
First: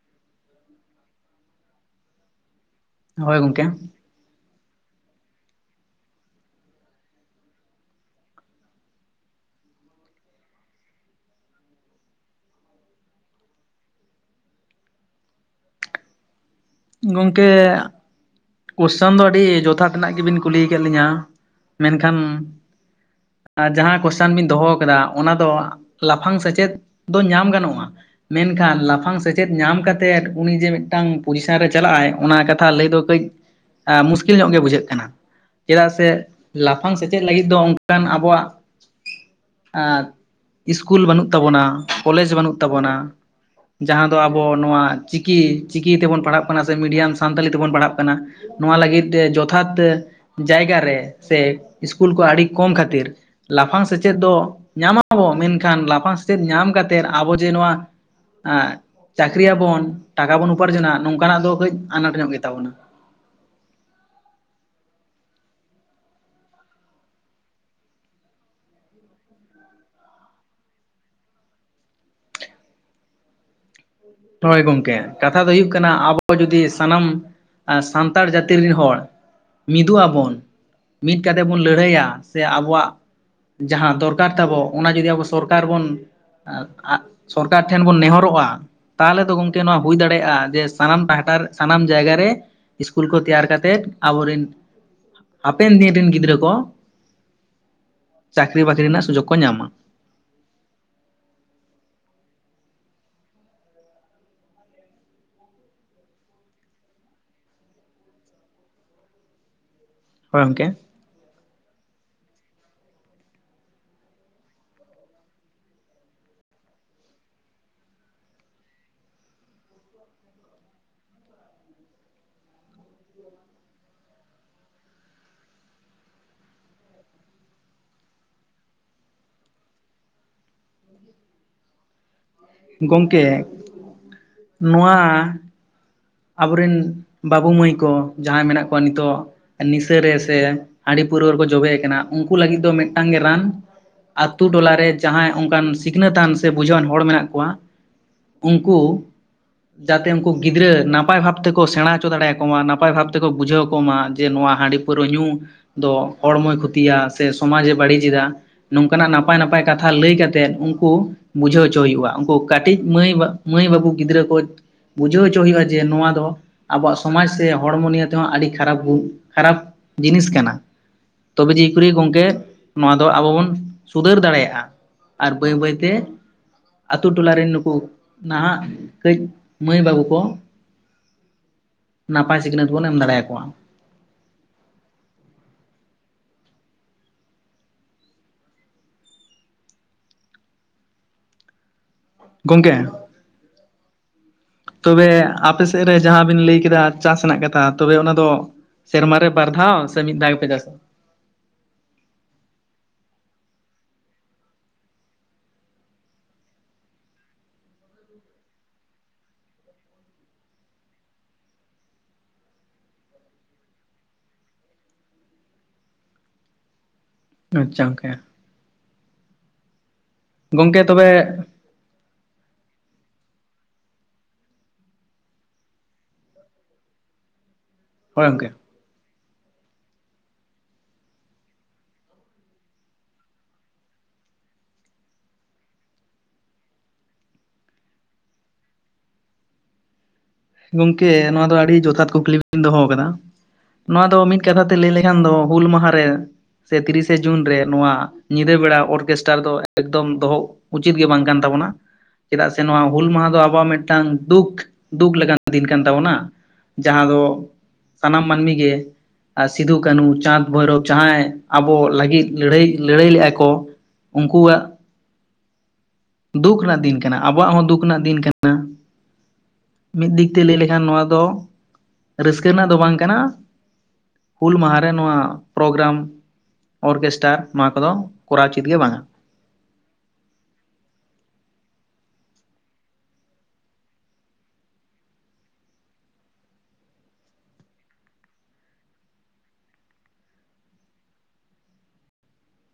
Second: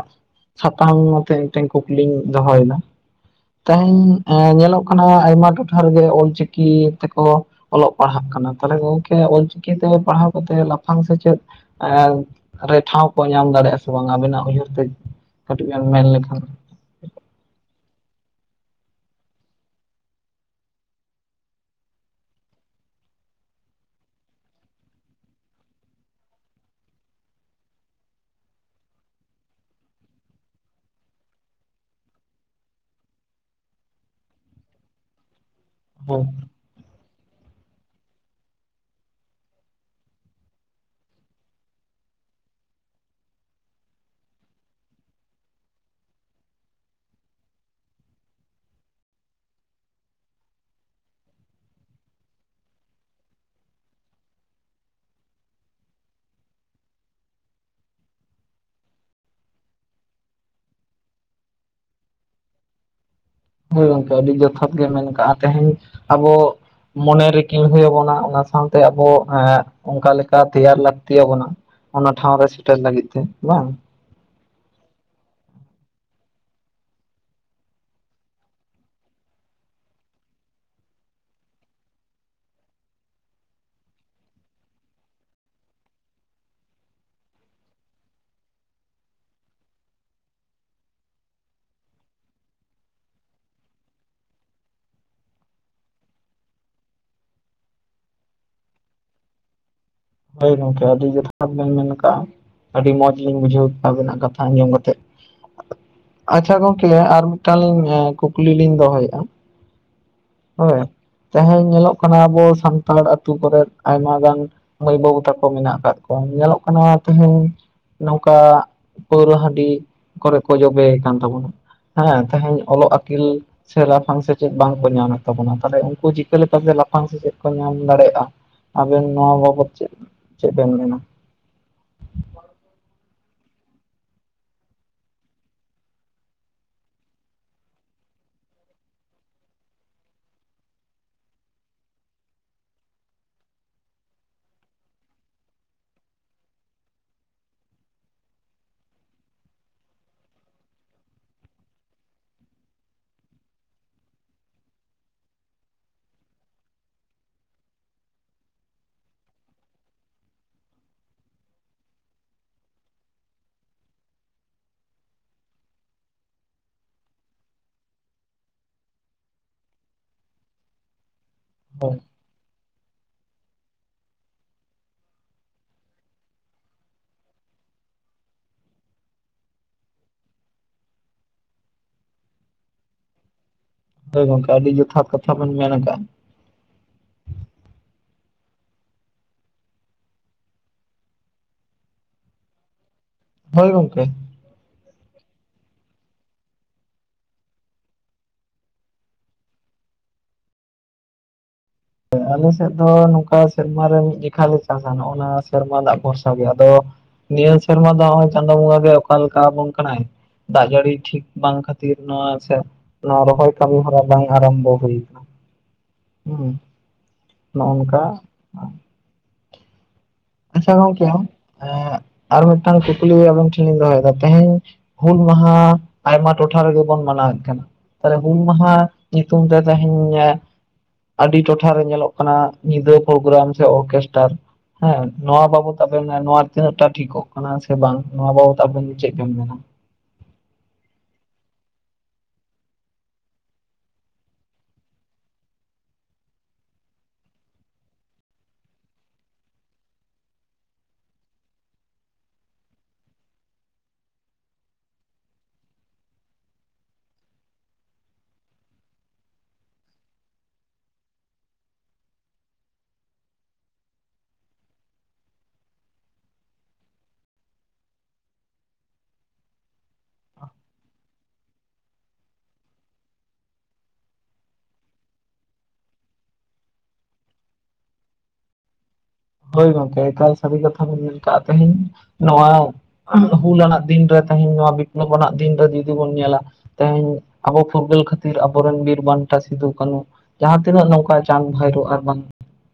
ᱥᱟᱛᱟᱢ ᱱᱚᱛᱮ ᱢᱤᱫᱴᱮᱱ ᱠᱩᱠᱞᱤᱧ ᱫᱚᱦᱚᱭ ᱮᱫᱟ ᱦᱳᱭ ᱜᱚᱝᱠᱮ᱾ ᱛᱮᱦᱮᱧ ᱮᱸ ᱧᱮᱞᱚᱜ ᱠᱟᱱᱟ ᱟᱭᱢᱟ ᱴᱚᱴᱷᱟ ᱨᱮ ᱜᱮ ᱚᱞᱪᱤᱠᱤ ᱛᱮ ᱠᱚ ᱚᱞᱚᱜ ᱯᱟᱲᱦᱟᱜ ᱠᱟᱱᱟ ᱛᱟᱦᱚᱞᱮ ᱜᱚᱝᱠᱮ ᱚᱞᱪᱤᱠᱤᱛᱮ ᱯᱟᱲᱦᱟᱣ ᱠᱟᱛᱮᱫ ᱞᱟᱯᱷᱟᱝ ᱥᱮᱪᱮᱫ ᱮ ᱨᱮ ᱴᱷᱟᱶ ᱠᱚ ᱧᱟᱢ ᱫᱟᱲᱮᱭᱟᱜᱼᱟ ᱥᱮ ᱵᱟᱝ ᱟᱵᱤᱱᱟᱜ ᱩᱭᱦᱟᱹᱨ ᱛᱮ ᱠᱟᱹᱴᱤᱡ ᱵᱤᱱ ᱢᱮᱱ ᱞᱮᱠᱷᱟᱱ ᱾ ᱜᱚᱝᱠᱮ ᱠᱚᱥᱪᱮᱱ ᱫᱚ ᱟᱹᱰᱤ ᱡᱚᱛᱷᱟᱛ ᱨᱮᱱᱟᱜ ᱜᱮᱵᱤᱱ ᱠᱩᱞᱤ ᱠᱮᱫ ᱞᱤᱧᱟᱹ ᱢᱮᱱᱠᱷᱟᱱ ᱟᱨ ᱡᱟᱦᱟᱸ ᱠᱚᱥᱪᱟᱱ ᱵᱤᱱ ᱫᱚᱦᱚ ᱟᱠᱟᱫᱟ ᱚᱱᱟ ᱫᱚ ᱞᱟᱯᱷᱟᱝ ᱥᱮᱪᱮᱫ ᱫᱚ ᱧᱟᱢ ᱜᱟᱱᱚᱜᱼᱟ ᱾ ᱢᱮᱱᱠᱷᱟᱱ ᱞᱟᱯᱷᱟᱝ ᱥᱮᱪᱮᱫ ᱧᱟᱢ ᱠᱟᱛᱮᱫ ᱩᱱᱤ ᱡᱮ ᱢᱤᱫᱴᱟᱝ ᱯᱚᱡᱤᱥᱮᱱ ᱨᱮ ᱪᱟᱞᱟᱜ ᱟᱭ ᱚᱱᱟ ᱠᱟᱛᱷᱟ ᱞᱟᱹᱭ ᱫᱚ ᱠᱟᱹᱡ ᱢᱩᱥᱠᱤᱞ ᱧᱚᱜ ᱜᱮ ᱵᱩᱡᱷᱟᱹᱜ ᱠᱟᱱᱟ ᱪᱮᱫᱟᱜ ᱥᱮ ᱦᱳᱭ ᱞᱟᱯᱷᱟᱝ ᱥᱮᱪᱮᱫ ᱞᱟᱹᱜᱤᱫ ᱫᱚ ᱚᱱᱠᱟᱱ ᱟᱵᱚᱣᱟᱜ ᱮ ᱤᱥᱠᱩᱞ ᱵᱟᱹᱱᱩᱜ ᱛᱟᱵᱚᱱᱟ ᱠᱚᱞᱮᱡᱽ ᱵᱟᱹᱱᱩᱜ ᱛᱟᱵᱚᱱᱟ ᱾ ᱡᱟᱦᱟᱸ ᱫᱚ ᱟᱵᱚ ᱱᱚᱣᱟ ᱪᱤᱠᱤ ᱪᱤᱠᱤ ᱛᱮᱵᱚᱱ ᱯᱟᱲᱦᱟᱜ ᱠᱟᱱᱟ ᱥᱮ ᱢᱤᱰᱤᱭᱟᱢ ᱥᱟᱱᱛᱟᱞᱤ ᱛᱮᱵᱚᱱ ᱯᱟᱲᱦᱟᱜ ᱠᱟᱱᱟ ᱾ ᱱᱚᱣᱟ ᱞᱟᱹᱜᱤᱫ ᱛᱮ ᱡᱚᱛᱷᱟᱛ ᱡᱟᱭᱜᱟᱨᱮ ᱥᱮ ᱤᱥᱠᱩᱞ ᱠᱚ ᱟᱹᱰᱤ ᱠᱚᱢ ᱠᱷᱟᱹᱛᱤᱨ ᱾ ᱞᱟᱯᱷᱟᱝ ᱥᱮᱪᱮᱫ ᱫᱚ ᱧᱟᱢᱟᱵᱚ ᱢᱮᱱᱠᱷᱟᱱ ᱞᱟᱯᱷᱟᱝ ᱥᱮᱪᱮᱫ ᱧᱟᱢ ᱠᱟᱛᱮᱫ ᱟᱵᱚ ᱡᱮ ᱱᱚᱣᱟ ᱪᱟᱹᱠᱨᱤᱭᱟᱵᱚᱱ ᱴᱟᱠᱟ ᱵᱚᱱ ᱩᱯᱟᱨᱡᱚᱱᱟ ᱱᱚᱝᱠᱟᱱᱟᱜ ᱫᱚ ᱠᱟᱹᱡ ᱟᱱᱟᱴ ᱧᱚᱜ ᱜᱮ ᱛᱟᱵᱚᱱᱟ ᱾ ᱦᱮᱸ ᱜᱚᱝᱠᱮ ᱟᱹᱰᱤ ᱡᱚᱛᱷᱟᱛ ᱜᱮ ᱢᱮᱱ ᱠᱟᱜᱼᱟ ᱛᱮᱦᱮᱧ ᱟᱵᱚ ᱢᱚᱱᱮ ᱨᱮᱤᱠᱤᱲ ᱦᱩᱭ ᱟᱵᱚᱱᱟ ᱚᱱᱟ ᱥᱟᱶᱛᱮ ᱟᱵᱚ ᱚᱱᱠᱟ ᱞᱮᱠᱟ ᱛᱮᱭᱟᱨ ᱞᱟᱹᱠᱛᱤ ᱟᱵᱚᱱᱟ ᱾ ᱚᱱᱟ ᱴᱷᱟᱶ ᱨᱮ ᱥᱮᱴᱮᱨ ᱞᱟᱹᱜᱤᱫ ᱛᱮ ᱵᱟᱝ ᱾ ᱦᱚᱭ ᱜᱚᱢᱠᱮ ᱠᱟᱛᱷᱟ ᱫᱚ ᱦᱩᱭᱩᱜ ᱠᱟᱱᱟ ᱟᱵᱚ ᱡᱩᱫᱤ ᱥᱟᱱᱟᱢ ᱟᱨ ᱥᱟᱱᱛᱟᱲ ᱡᱟᱹᱛᱤ ᱨᱤᱱ ᱦᱚᱲ ᱢᱤᱫᱩᱜ ᱟᱵᱚᱱ ᱾ ᱢᱤᱫ ᱠᱟᱛᱮ ᱵᱚᱱ ᱞᱟᱹᱲᱦᱟᱹᱭᱭᱟ ᱥᱮ ᱟᱵᱚᱣᱟᱜ ᱡᱟᱦᱟᱸ ᱫᱚᱨᱠᱟᱨ ᱛᱟᱵᱚ ᱚᱱᱟ ᱡᱩᱚᱫᱤ ᱟᱵᱚ ᱥᱚᱨᱠᱟᱨ ᱵᱚᱱ ᱥᱚᱨᱠᱟᱨ ᱴᱷᱮᱱ ᱵᱚᱱ ᱱᱮᱦᱚᱨᱚᱜᱼᱟ ᱾ ᱛᱟᱦᱚᱞᱮ ᱫᱚ ᱜᱚᱢᱠᱮ ᱱᱚᱣᱟ ᱦᱩᱭ ᱫᱟᱲᱮᱭᱟᱜᱼᱟ ᱡᱮ ᱥᱟᱱᱟᱢ ᱯᱟᱦᱟᱴᱟ ᱥᱟᱱᱟᱢ ᱡᱟᱭᱜᱟ ᱨᱮ ᱾ ᱤᱥᱠᱩᱞ ᱠᱚ ᱛᱮᱭᱟᱨ ᱠᱟᱛᱮᱫ ᱟᱵᱚᱨ ᱨᱤᱱ ᱦᱟᱯᱮᱱ ᱫᱤᱱ ᱨᱤᱱ ᱜᱤᱫᱽᱨᱟᱹ ᱠᱚ ᱪᱟᱹᱠᱨᱤ ᱵᱟᱹᱠᱨᱤ ᱨᱮᱱᱟᱜ ᱥᱩᱡᱚᱜᱽ ᱠᱚ ᱧᱟᱢᱟ ᱾ ᱦᱩᱭ ᱜᱚᱢᱠᱮ ᱟᱹᱰᱤ ᱡᱚᱛᱷᱟᱛ ᱵᱤᱱ ᱢᱮᱱᱠᱟᱜᱼᱟ ᱾ ᱟᱹᱰᱤ ᱢᱚᱸᱡ ᱞᱤᱧ ᱵᱩᱡᱷᱟᱹᱣ ᱠᱮᱫᱟ ᱟᱹᱵᱤᱱᱟᱜ ᱠᱟᱛᱷᱟ ᱟᱸᱡᱚᱢ ᱠᱟᱛᱮᱫ ᱾ ᱟᱪᱪᱷᱟ ᱜᱚᱝᱠᱮ ᱟᱨ ᱢᱤᱫᱴᱟᱝ ᱞᱤᱧ ᱠᱩᱠᱞᱤ ᱞᱤᱧ ᱫᱚᱦᱚᱭᱮᱫᱼᱟ ᱾ ᱦᱳᱭ ᱛᱮᱦᱮᱧ ᱧᱮᱞᱚᱜ ᱠᱟᱱᱟ ᱟᱵᱚ ᱥᱟᱱᱛᱟᱲ ᱟᱛᱩ ᱠᱚᱨᱮ ᱟᱭᱢᱟ ᱜᱟᱱ ᱢᱟᱹᱭ ᱵᱟᱹᱵᱩ ᱛᱟᱠᱚ ᱢᱮᱱᱟᱜ ᱠᱟᱫ ᱠᱚᱣᱟ ᱧᱮᱞᱚᱜ ᱠᱟᱱᱟ ᱛᱟᱸᱦᱩ ᱱᱚᱝᱠᱟ ᱯᱟᱹᱣᱨᱟᱹ ᱦᱟᱺᱰᱤ ᱠᱚᱨᱮ ᱠᱚ ᱡᱚᱵᱮ ᱠᱟᱱ ᱛᱟᱵᱚᱱᱟ ᱾ ᱦᱮᱸ ᱛᱮᱦᱮᱧ ᱚᱞᱚᱜ ᱟᱹᱠᱤᱞ ᱥᱮ ᱞᱟᱯᱷᱟᱝ ᱥᱮᱪᱮᱫ ᱵᱟᱝᱠᱚ ᱧᱟᱢᱮᱫ ᱛᱟᱵᱚᱱᱟ ᱛᱟᱦᱚᱞᱮ ᱩᱱᱠᱩ ᱪᱤᱠᱟᱹ ᱞᱮᱠᱟᱛᱮ ᱞᱟᱯᱷᱟᱝ ᱥᱮᱪᱮᱫ ᱠᱚ ᱧᱟᱢ ᱫᱟᱲᱮᱭᱟᱜᱼᱟ ᱾ ᱟᱵᱮᱱ ᱱᱚᱣᱟ ᱵᱟᱵᱚᱫ ᱪᱮᱫ ᱪᱮᱫ ᱵᱮᱱ ᱢᱮᱱᱟ ᱾ ᱜᱚᱢᱠᱮ ᱱᱚᱣᱟ ᱟᱵᱚᱨᱤᱱ ᱵᱟᱹᱵᱩ ᱢᱟᱹᱭ ᱠᱚ ᱡᱟᱦᱟᱸᱭ ᱢᱮᱱᱟᱜ ᱠᱚᱣᱟ ᱱᱤᱛᱚᱜ ᱾ ᱱᱤᱥᱟᱹᱨᱮ ᱥᱮ ᱦᱟᱺᱰᱤ ᱯᱟᱹᱣᱟᱨᱟᱹ ᱨᱮᱠᱚ ᱡᱚᱵᱮ ᱠᱟᱱᱟ ᱩᱱᱠᱩ ᱞᱟᱹᱜᱤᱫ ᱫᱚ ᱢᱤᱫᱴᱟᱝ ᱜᱮ ᱨᱟᱱ ᱾ ᱟᱛᱩ ᱴᱚᱞᱟᱨᱮ ᱡᱟᱦᱟᱸᱭ ᱚᱱᱠᱟᱱ ᱥᱤᱠᱷᱱᱟᱹ ᱛᱟᱱ ᱥᱮ ᱵᱩᱡᱷᱟᱹᱣᱟᱱ ᱦᱚᱲ ᱢᱮᱱᱟᱜ ᱠᱚᱣᱟ ᱾ ᱩᱱᱠᱩ ᱡᱟᱛᱮ ᱩᱱᱠᱩ ᱜᱤᱫᱽᱨᱟᱹ ᱱᱟᱯᱟᱭ ᱱᱟᱯᱟᱭ ᱵᱷᱟᱵᱽ ᱛᱮᱠᱚ ᱥᱮᱬᱟ ᱦᱚᱪᱚ ᱫᱟᱲᱮᱭᱟᱠᱚ ᱢᱟ ᱱᱟᱯᱟᱭ ᱵᱷᱟᱵᱽ ᱛᱮᱠᱚ ᱵᱩᱡᱷᱟᱹᱣ ᱠᱚᱢᱟ ᱡᱮ ᱱᱚᱣᱟ ᱦᱟᱺᱰᱤ ᱯᱟᱹᱣᱨᱟᱹ ᱧᱩ ᱫᱚ ᱦᱚᱲᱢᱚᱭ ᱠᱷᱚᱛᱤᱭᱟ ᱥᱮ ᱥᱚᱢᱟᱡᱽ ᱮ ᱵᱟᱹᱲᱤᱡ ᱮᱫᱟ ᱾ ᱱᱚᱝᱠᱟ ᱱᱟᱜ ᱱᱟᱯᱟᱭ ᱱᱟᱯᱟᱭ ᱠᱟᱛᱷᱟ ᱞᱟᱹᱭ ᱠᱟᱛᱮᱫ ᱩᱱᱠᱩ ᱵᱩᱡᱷᱟᱹᱣ ᱦᱚᱪ ᱦᱩᱭᱩᱜᱼᱟ ᱩᱱᱠᱩ ᱠᱟᱹᱴᱤᱡ ᱢᱟᱹᱭ ᱢᱟᱹᱭ ᱵᱟᱹᱵᱩ ᱜᱤᱫᱽᱨᱟᱹ ᱠᱚ ᱵᱩᱡᱷᱟᱹᱣ ᱦᱚᱪ ᱦᱩᱭᱩᱜᱼᱟ ᱾ ᱡᱮ ᱱᱚᱣᱟ ᱫᱚ ᱟᱵᱚᱣᱟᱜ ᱥᱚᱢᱟᱡ ᱥᱮ ᱦᱚᱲᱢᱚ ᱱᱤᱭᱮ ᱛᱮᱦᱚᱸ ᱟᱹᱰᱤ ᱠᱷᱟᱨᱟᱯ ᱠᱷᱟᱨᱟᱯ ᱡᱤᱱᱤᱥ ᱠᱟᱱᱟ ᱛᱚᱵᱮ ᱡᱮᱭᱠᱤ ᱦᱳᱭ ᱜᱚᱢᱠᱮ ᱱᱚᱣᱟ ᱫᱚ ᱟᱵᱚ ᱵᱚᱱ ᱥᱩᱫᱷᱟᱹᱨ ᱫᱟᱲᱮᱭᱟᱜᱼᱟ ᱟᱨ ᱵᱟᱹᱭ ᱵᱟᱹᱭ ᱛᱮ ᱟᱛᱩ ᱴᱚᱞᱟ ᱨᱤᱱ ᱱᱩᱠᱩ ᱱᱟᱦᱟᱜ ᱠᱟᱹᱡ ᱢᱟᱹᱭ ᱵᱟᱹᱵᱩ ᱠᱚ ᱾ ᱱᱟᱯᱟᱭ ᱥᱤᱠᱷᱱᱟᱹᱛ ᱵᱚᱱ ᱮᱢ ᱫᱟᱲᱮ ᱟᱠᱚᱣᱟ ᱾ ᱦᱚᱭ ᱜᱚᱢᱠᱮ ᱟᱹᱰᱤ ᱡᱚᱛᱷᱟᱛ ᱠᱟᱛᱷᱟ ᱵᱤᱱ ᱢᱮᱱ ᱟᱠᱟᱫᱼᱟ ᱾ ᱜᱚᱝᱠᱮ ᱦᱳᱭ ᱜᱚᱝᱠᱮ ᱾ ᱛᱚᱵᱮ ᱟᱯᱮ ᱥᱮᱫ ᱨᱮ ᱡᱟᱦᱟᱸ ᱵᱤᱱ ᱞᱟᱹᱭ ᱠᱮᱫᱟ ᱪᱟᱥ ᱨᱮᱱᱟᱜ ᱠᱟᱛᱷᱟ ᱛᱚᱵᱮ ᱚᱱᱟ ᱫᱚ? ᱥᱮᱨᱢᱟ ᱨᱮ ᱵᱟᱨ ᱫᱷᱟᱣ ᱥᱮ ᱢᱤᱫ ᱫᱷᱟᱣ ᱜᱮᱯᱮ ᱪᱟᱥᱟ? ᱟᱞᱮ ᱥᱮᱫ ᱫᱚ ᱱᱚᱝᱠᱟ ᱥᱮᱨᱢᱟ ᱨᱮ ᱢᱤᱫ ᱡᱚᱠᱷᱟ ᱞᱮ ᱪᱟᱥᱟ ᱱᱚᱜᱼ ᱱᱟ ᱥᱮᱨᱢᱟ ᱫᱟᱜ ᱵᱷᱚᱨᱥᱟ ᱜᱮ ᱟᱫᱚ ᱱᱤᱭᱟᱹ ᱥᱮᱨᱢᱟ ᱫᱚ ᱱᱚᱜᱼᱚᱭ ᱪᱟᱸᱫᱳ ᱵᱚᱸᱜᱟ ᱜᱮ ᱚᱠᱟ ᱞᱮᱠᱟ ᱟᱵᱚᱱ ᱠᱟᱱᱟᱭ᱾ ᱫᱟᱜ ᱡᱟᱹᱲᱤ ᱴᱷᱤᱠ ᱵᱟᱝ ᱠᱷᱟᱹᱛᱤᱨ ᱱᱚᱣᱟ ᱟᱥᱮ ᱱᱚᱣᱟ ᱨᱚᱦᱚᱭ ᱠᱟᱹᱢᱤ ᱦᱚᱨᱟ ᱵᱟᱝ ᱟᱨᱟᱢᱵᱷᱚ ᱦᱩᱭ ᱟᱠᱟᱱᱟ᱾ ᱦᱮᱸ ᱱᱚᱜ ᱟᱪᱪᱷᱟ ᱱᱚᱝᱠᱟ ᱜᱚᱝᱠᱮ ᱟᱪᱷᱟ ᱜᱚᱝᱠᱮ ᱮᱻ ᱟᱨ ᱢᱤᱫᱴᱟᱝ ᱠᱩᱠᱞᱤ ᱟᱵᱮᱱ ᱴᱷᱮᱱ ᱞᱤᱧ ᱫᱚᱦᱚᱭᱮᱫᱟ ᱛᱮᱦᱮᱧ ᱦᱩᱞ ᱢᱟᱦᱟ ᱟᱭᱢᱟ ᱴᱚᱴᱷᱟ ᱨᱮᱜᱮ ᱵᱚᱱ ᱢᱟᱱᱟᱣᱮᱫ ᱠᱟᱱᱟ ᱛᱟᱦᱚᱞᱮ ᱦᱳᱭ ᱦᱩᱞ ᱜᱚᱝᱠᱮ ᱢᱟᱦᱟ ᱧᱩᱛᱩᱢ ᱛᱮ ᱛᱮᱦᱮᱧ ᱟᱹᱰᱤ ᱴᱚᱴᱷᱟᱨ ᱨᱮ ᱧᱮᱞᱚᱜ ᱠᱟᱱᱟ ᱧᱤᱫᱟᱹ ᱯᱨᱳᱜᱨᱟᱢ ᱥᱮ ᱚᱨᱠᱮᱥᱴᱟᱨ ᱾ ᱦᱮᱸ ᱱᱚᱣᱟ ᱵᱟᱵᱚᱛ ᱟᱵᱮᱱ ᱱᱚᱣᱟ ᱛᱤᱱᱟᱹᱜ ᱴᱟ ᱴᱷᱤᱠᱚᱜ ᱠᱟᱱᱟ ᱥᱮ ᱵᱟᱝ ᱱᱚᱣᱟ ᱵᱟᱵᱚᱛ ᱟᱵᱮᱱ ᱪᱮᱫ ᱵᱮᱱ ᱢᱮᱱᱟ? ᱜᱚᱝᱠᱮ ᱱᱚᱣᱟ ᱫᱚ ᱟᱹᱰᱤ ᱡᱚᱛᱷᱟᱛ ᱠᱩᱠᱞᱤ ᱵᱤᱱ ᱫᱚᱦᱚ ᱟᱠᱟᱫᱟ ᱾ ᱱᱚᱣᱟ ᱫᱚ ᱢᱤᱫ ᱠᱟᱛᱷᱟ ᱛᱮ ᱞᱟᱹᱭ ᱞᱮᱠᱷᱟᱱ ᱫᱚ ᱦᱩᱞ ᱢᱟᱦᱟᱨᱮ ᱥᱮ ᱛᱤᱨᱤᱥᱮ ᱡᱩᱱ ᱨᱮ ᱱᱚᱣᱟ ᱧᱤᱫᱟᱹ ᱵᱮᱲᱟ ᱚᱨᱠᱮᱥᱴᱟᱨ ᱫᱚ ᱮᱠᱫᱚᱢ ᱫᱚᱦᱚᱜ ᱩᱪᱤᱛ ᱜᱮ ᱵᱟᱝ ᱠᱟᱱ ᱛᱟᱵᱚᱱᱟ ᱪᱮᱫᱟᱜ ᱥᱮ ᱱᱚᱣᱟ ᱦᱩᱞ ᱢᱟᱦᱟ ᱫᱚ ᱟᱵᱚᱣᱟᱜ ᱢᱤᱫᱴᱟᱝ ᱫᱩᱠ ᱫᱩᱠ ᱞᱮᱠᱟᱱ ᱫᱤᱱ ᱠᱟᱱ ᱛᱟᱵᱚᱱᱟ ᱾ ᱡᱟᱦᱟᱸ ᱫᱚ ᱥᱟᱱᱟᱢ ᱢᱟᱹᱱᱢᱤ ᱜᱮ ᱟᱨ ᱥᱤᱫᱩ ᱠᱟᱹᱱᱩ ᱪᱟᱸᱫᱽ ᱵᱷᱳᱭᱨᱳᱚᱵᱽ ᱡᱟᱦᱟᱸᱭ ᱟᱵᱚ ᱞᱟᱹᱜᱤᱫ ᱞᱟᱹᱲᱦᱟᱹᱭ ᱞᱟᱹᱲᱦᱟᱹᱭ ᱞᱮᱫᱟ ᱠᱚ ᱩᱱᱠᱩᱣᱟᱜ ᱫᱩᱠᱷ ᱨᱮᱱᱟᱜ ᱫᱤᱱ ᱠᱟᱱᱟ ᱟᱵᱚᱣᱟᱜ ᱦᱚᱸ ᱫᱩᱠ ᱨᱮᱱᱟᱜ ᱫᱤᱱ ᱠᱟᱱᱟ ᱾ ᱢᱤᱫ ᱫᱤᱠ ᱛᱮ ᱞᱟᱹᱭ ᱞᱮᱠᱷᱟᱱ ᱱᱚᱣᱟ ᱫᱚ ᱨᱟᱹᱥᱠᱟᱹ ᱨᱮᱱᱟᱜ ᱫᱚ ᱵᱟᱝ ᱠᱟᱱᱟ ᱾ ᱦᱩᱞ ᱢᱟᱦᱟᱨᱮ ᱱᱚᱣᱟ ᱯᱨᱳᱜᱨᱟᱢ ᱚᱨᱠᱮᱥᱴᱟᱨ ᱱᱚᱣᱟ ᱠᱚᱫᱚ ᱠᱚᱨᱟᱣ ᱩᱪᱤᱛ ᱜᱮ ᱵᱟᱝᱟ᱾ ᱦᱳᱭ ᱜᱚᱝᱠᱮ ᱮᱠᱟᱟᱨ ᱥᱟᱹᱨᱤ ᱠᱟᱛᱷᱟ ᱵᱮᱱ ᱞᱮᱭ ᱠᱟᱜ ᱛᱮᱦᱮᱧ ᱱᱚᱶᱟ ᱦᱩᱞ ᱟᱱᱟᱜ ᱫᱤᱱᱨᱮ ᱛᱮᱦᱮᱧ ᱱᱚᱣᱟ ᱵᱤᱯᱞᱚᱵ ᱟᱱᱟᱜ ᱫᱤᱱᱨᱮ ᱡᱩᱫᱤ ᱵᱚᱱ ᱧᱮᱞᱟ᱾ ᱛᱮᱦᱮᱧ ᱟᱵᱚ ᱯᱷᱩᱨᱜᱟᱹᱞ ᱠᱷᱟᱹᱛᱤᱨ ᱟᱵᱚ ᱨᱮᱱ ᱵᱤᱨ ᱵᱟᱱᱴᱟ ᱥᱤᱫᱩ ᱠᱟᱹᱱᱩ ᱡᱟᱦᱟᱸ ᱛᱤᱱᱟᱹᱜ ᱱᱚᱝᱠᱟ ᱪᱟᱸᱜᱽ ᱵᱷᱟᱭᱨᱳ ᱟᱨ ᱵᱟᱝ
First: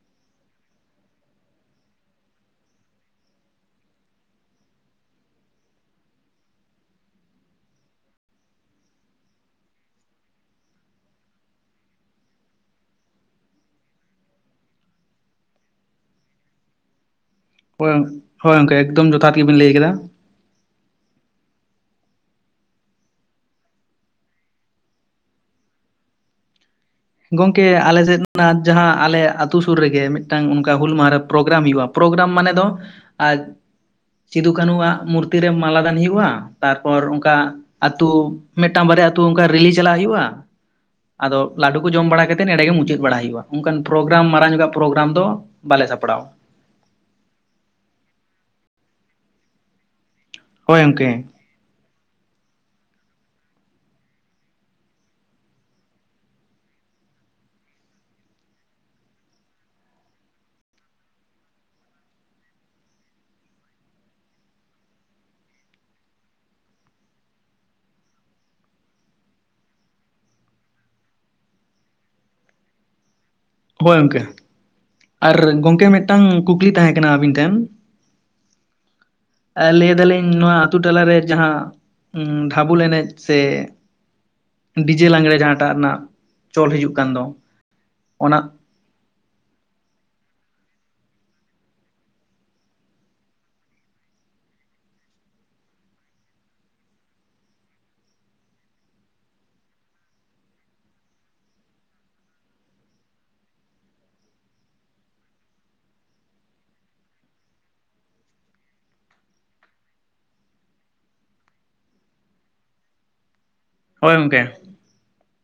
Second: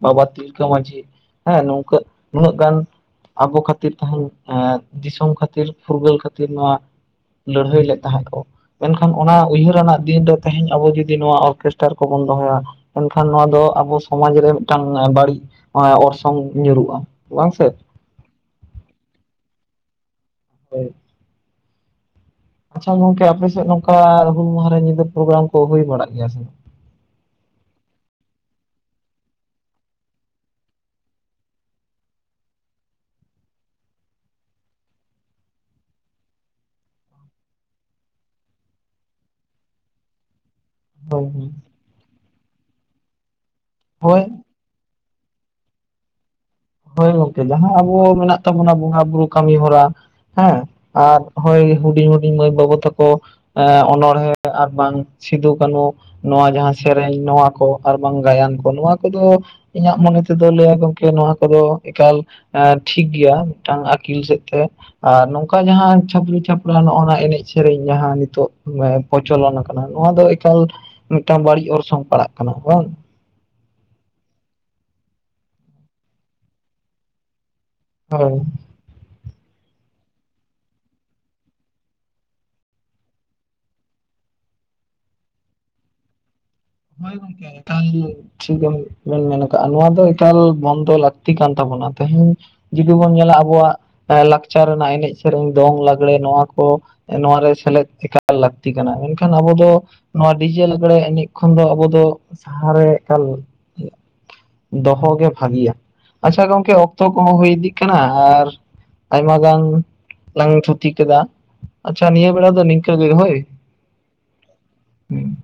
ᱵᱟᱵᱟ ᱛᱤᱞᱠᱟᱹ ᱢᱟᱡᱷᱤ ᱦᱮᱸ ᱱᱚᱝᱠᱟᱹ ᱱᱩᱱᱟᱹᱜ ᱜᱟᱱ ᱟᱵᱚ ᱠᱷᱟᱹᱛᱤᱨ ᱛᱮᱦᱮᱧ ᱮᱻ ᱫᱤᱥᱚᱢ ᱠᱷᱟᱹᱛᱤᱨ ᱯᱷᱩᱨᱜᱟᱹᱞ ᱠᱷᱟᱹᱛᱤᱨ ᱱᱚᱶᱟ ᱞᱟᱹᱲᱦᱟᱹᱭ ᱞᱮᱫ ᱛᱟᱦᱮᱸ ᱠᱚ ᱾ ᱢᱮᱱ ᱠᱷᱟᱱ ᱚᱱᱟ ᱩᱭᱦᱟᱹᱨ ᱟᱱᱟᱜ ᱫᱤᱱ ᱨᱮ ᱛᱮᱦᱮᱧ ᱟᱵᱚ ᱡᱩᱫᱤ ᱱᱚᱣᱟ ᱚᱨᱠᱮᱥᱴᱟᱨ ᱠᱚᱵᱚᱱ ᱫᱚᱦᱚᱭᱟ ᱮᱱᱠᱷᱟᱱ ᱱᱚᱣᱟ ᱫᱚ ᱟᱵᱚ ᱥᱚᱢᱟᱡ ᱨᱮ ᱢᱤᱫᱴᱟᱝ ᱵᱟᱹᱲᱤᱡ ᱚᱲᱥᱚᱝ ᱥᱚᱝ ᱧᱩᱨᱩᱜᱼᱟ ᱵᱟᱝ ᱥᱮ ᱦᱳᱭ ᱦᱳᱭ ᱜᱚᱝᱠᱮ ᱮᱠᱫᱚᱢ ᱡᱚᱛᱷᱟᱛ ᱜᱮ ᱵᱤᱱ ᱞᱟᱹᱭ ᱠᱮᱫᱟ ᱾ ᱦᱳᱭ ᱾ ᱟᱪᱷᱟ ᱜᱚᱝᱠᱮ ᱟᱯᱮ ᱥᱮᱫ ᱱᱚᱝᱠᱟ ᱦᱩᱞ ᱢᱟᱦᱟᱨᱮ ᱧᱤᱫᱟᱹ ᱯᱨᱳᱜᱨᱟᱢ ᱠᱚ ᱦᱩᱭ ᱵᱟᱲᱟᱜ ᱜᱮᱭᱟ ᱥᱮ? ᱜᱚᱝᱠᱮ ᱟᱞᱮ ᱥᱮᱫ ᱡᱟᱦᱟᱸ ᱟᱞᱮ ᱟᱛᱳ ᱥᱩᱨ ᱨᱮᱜᱮ ᱢᱤᱫᱴᱟᱝ ᱚᱱᱠᱟ ᱦᱩᱞ ᱢᱟᱦᱟᱨᱮ ᱯᱨᱳᱜᱨᱟᱢ ᱦᱩᱭᱩᱜᱼᱟ ᱾ ᱯᱨᱳᱜᱨᱟᱢ ᱢᱟᱱᱮ ᱫᱚ ᱟᱨ ᱥᱤᱫᱩ ᱠᱟᱹᱱᱩᱣᱟᱜ ᱢᱩᱨᱛᱤ ᱨᱮ ᱢᱟᱞᱟ ᱫᱟᱱ ᱦᱩᱭᱩᱜᱼᱟ ᱛᱟᱨᱯᱚᱨ ᱚᱱᱠᱟ ᱟᱛᱳ ᱢᱤᱫᱴᱟᱝ ᱵᱟᱨᱭᱟ ᱟᱹᱛᱩ ᱚᱱᱠᱟ ᱨᱤᱞᱤ ᱪᱟᱞᱟᱜ ᱦᱩᱭᱩᱜᱼᱟ᱾ ᱵᱟᱝ ᱟᱫᱚ ᱦᱳᱭ ᱞᱟᱹᱰᱩ ᱠᱚ ᱡᱚᱢ ᱵᱟᱲᱟ ᱠᱟᱛᱮᱫ ᱱᱚᱸᱰᱮ ᱜᱮ ᱢᱩᱪᱟᱹᱫ ᱵᱟᱲᱟᱭ ᱦᱩᱭᱩᱜᱼᱟ ᱚᱱᱠᱟᱱ ᱦᱳᱭ ᱯᱨᱳᱜᱨᱟᱢ ᱢᱟᱨᱟᱝ ᱧᱚᱜᱼᱟᱜ ᱯᱨᱳᱜᱨᱟᱢ ᱫᱚ ᱵᱟᱞᱮ ᱥᱟᱯᱲᱟᱣᱟ ᱦᱳᱭ ᱜᱚᱝᱠᱮ ᱡᱟᱦᱟᱸ ᱟᱵᱚ ᱢᱮᱱᱟᱜ ᱛᱟᱵᱚᱱᱟ ᱵᱚᱸᱜᱟ ᱵᱩᱨᱩ ᱠᱟᱹᱢᱤ ᱦᱚᱨᱟ ᱦᱮᱸ ᱦᱳᱭ ᱜᱚᱝᱠᱮ ᱟᱨ ᱦᱳᱭ ᱦᱩᱰᱤᱧ ᱦᱩᱰᱤᱧ ᱢᱟᱹᱭ ᱵᱟᱹᱵᱩ ᱛᱟᱠᱚ ᱮ ᱚᱱᱚᱬᱦᱮ ᱟᱨ ᱵᱟᱝ ᱥᱤᱫᱩ ᱠᱟᱹᱱᱩ ᱱᱚᱣᱟ ᱡᱟᱦᱟᱸ ᱥᱮᱨᱮᱧ ᱱᱚᱣᱟ ᱠᱚ ᱟᱨ ᱵᱟᱝ ᱜᱟᱭᱟᱱ ᱠᱚ ᱱᱚᱣᱟ ᱠᱚᱫᱚ ᱤᱧᱟᱹᱜ ᱢᱚᱱᱮ ᱛᱮᱫᱚ ᱞᱟᱹᱭᱟ ᱜᱚᱝᱠᱮ ᱱᱚᱶᱟ ᱠᱚᱫᱚ ᱮᱠᱟᱞ ᱮᱻ ᱴᱷᱤᱠ ᱜᱮᱭᱟ ᱢᱤᱫᱴᱟᱝ ᱟᱹᱠᱤᱞ ᱥᱮᱫ ᱛᱮ᱾ ᱟᱨ ᱱᱚᱝᱠᱟ ᱡᱟᱦᱟᱸ ᱪᱷᱟᱹᱯᱨᱤ ᱪᱷᱟᱯᱨᱟᱹ ᱱᱚᱜᱼᱱᱟ ᱱᱚᱣᱟ ᱮᱱᱮᱡ ᱥᱮᱨᱮᱧ ᱡᱟᱦᱟᱸ ᱱᱤᱛᱚᱜ ᱯᱨᱪᱚᱞᱚᱱ ᱟᱠᱟᱱᱟ᱾ ᱱᱚᱣᱟ ᱫᱚ ᱮᱠᱟᱞ ᱢᱤᱫᱴᱟᱝ ᱵᱟᱹᱲᱤᱡ ᱚᱨᱥᱚᱝ ᱯᱟᱲᱟᱜ ᱠᱟᱱᱟ ᱵᱟᱝ᱾ ᱦᱳᱭ ᱜᱚᱝᱠᱮ ᱟᱨ ᱜᱚᱝᱠᱮ ᱢᱤᱫᱴᱟᱝ ᱠᱩᱠᱞᱤ ᱛᱟᱦᱮᱸ ᱠᱟᱱᱟ ᱟᱵᱤᱱ ᱴᱷᱮᱱ? ᱦᱮᱸ ᱞᱟᱹᱭ ᱮᱫᱟᱞᱤᱧ ᱱᱚᱣᱟ ᱟᱛᱳ ᱴᱟᱞᱟᱨᱮ ᱡᱟᱦᱟᱸ ᱰᱷᱟᱵᱩᱞ ᱮᱱᱮᱡ ᱥᱮ ᱰᱤᱡᱮ ᱞᱟᱜᱽᱲᱮ ᱡᱟᱦᱟ ᱴᱟᱜ ᱨᱮᱱᱟᱜ ᱪᱚᱞ ᱦᱤᱡᱩᱜ ᱠᱟᱱ ᱦᱳ ᱫᱚ ᱜᱚᱢᱠᱮ ᱚᱱᱟ ᱴᱷᱤᱠ ᱜᱮ ᱢᱮᱱ ᱢᱮᱱ ᱠᱟᱜᱼᱟ ᱱᱚᱣᱟ ᱫᱚ ᱮᱠᱟᱞ ᱵᱚᱱᱫᱚ ᱞᱟᱹᱠᱛᱤ ᱠᱟᱱ ᱛᱟᱵᱚᱱᱟ ᱛᱮᱦᱮᱧ ᱡᱩᱫᱤ ᱵᱚᱱ ᱧᱮᱞᱟ ᱟᱵᱚᱣᱟᱜ ᱞᱟᱠᱪᱟᱨ ᱨᱮᱱᱟᱜ ᱮᱱᱮᱡ ᱥᱮᱨᱮᱧ ᱫᱚᱝ ᱞᱟᱜᱽᱲᱮ ᱱᱚᱣᱟ ᱠᱚ᱾ ᱱᱚᱣᱟᱨᱮ ᱥᱮᱞᱮᱫ ᱮᱠᱟᱞ ᱞᱟᱹᱠᱛᱤ ᱠᱟᱱᱟ ᱢᱮᱱᱠᱷᱟᱱ ᱟᱵᱚ ᱫᱚ ᱱᱚᱣᱟ ᱰᱤᱡᱮ ᱞᱟᱜᱽᱬᱮ ᱮᱱᱮᱡ ᱛᱚᱠᱷᱚᱱ ᱫᱚ ᱟᱵᱚ ᱫᱚ ᱥᱟᱦᱟᱨ ᱨᱮ ᱮᱠᱟᱞ ᱫᱚᱦᱚ ᱜᱮ ᱵᱷᱟᱹᱜᱤᱭᱟ ᱟᱪᱪᱷᱟ ᱜᱚᱝᱠᱮ ᱚᱠᱛᱚ ᱠᱚᱦᱚᱸ ᱦᱩᱭ ᱤᱫᱤᱜ ᱠᱟᱱᱟ ᱟᱨ ᱟᱭᱢᱟ ᱜᱟᱱ ᱞᱟᱝ ᱛᱷᱩᱛᱤ ᱠᱮᱫᱟ᱾ ᱟᱪᱪᱷᱟ ᱱᱤᱭᱟᱹ ᱵᱮᱲᱟ ᱫᱚ ᱱᱤᱝᱠᱟ ᱦᱳᱭ᱾ ᱦᱚᱳᱭ ᱜᱚᱝᱠᱮ ᱦᱮᱸ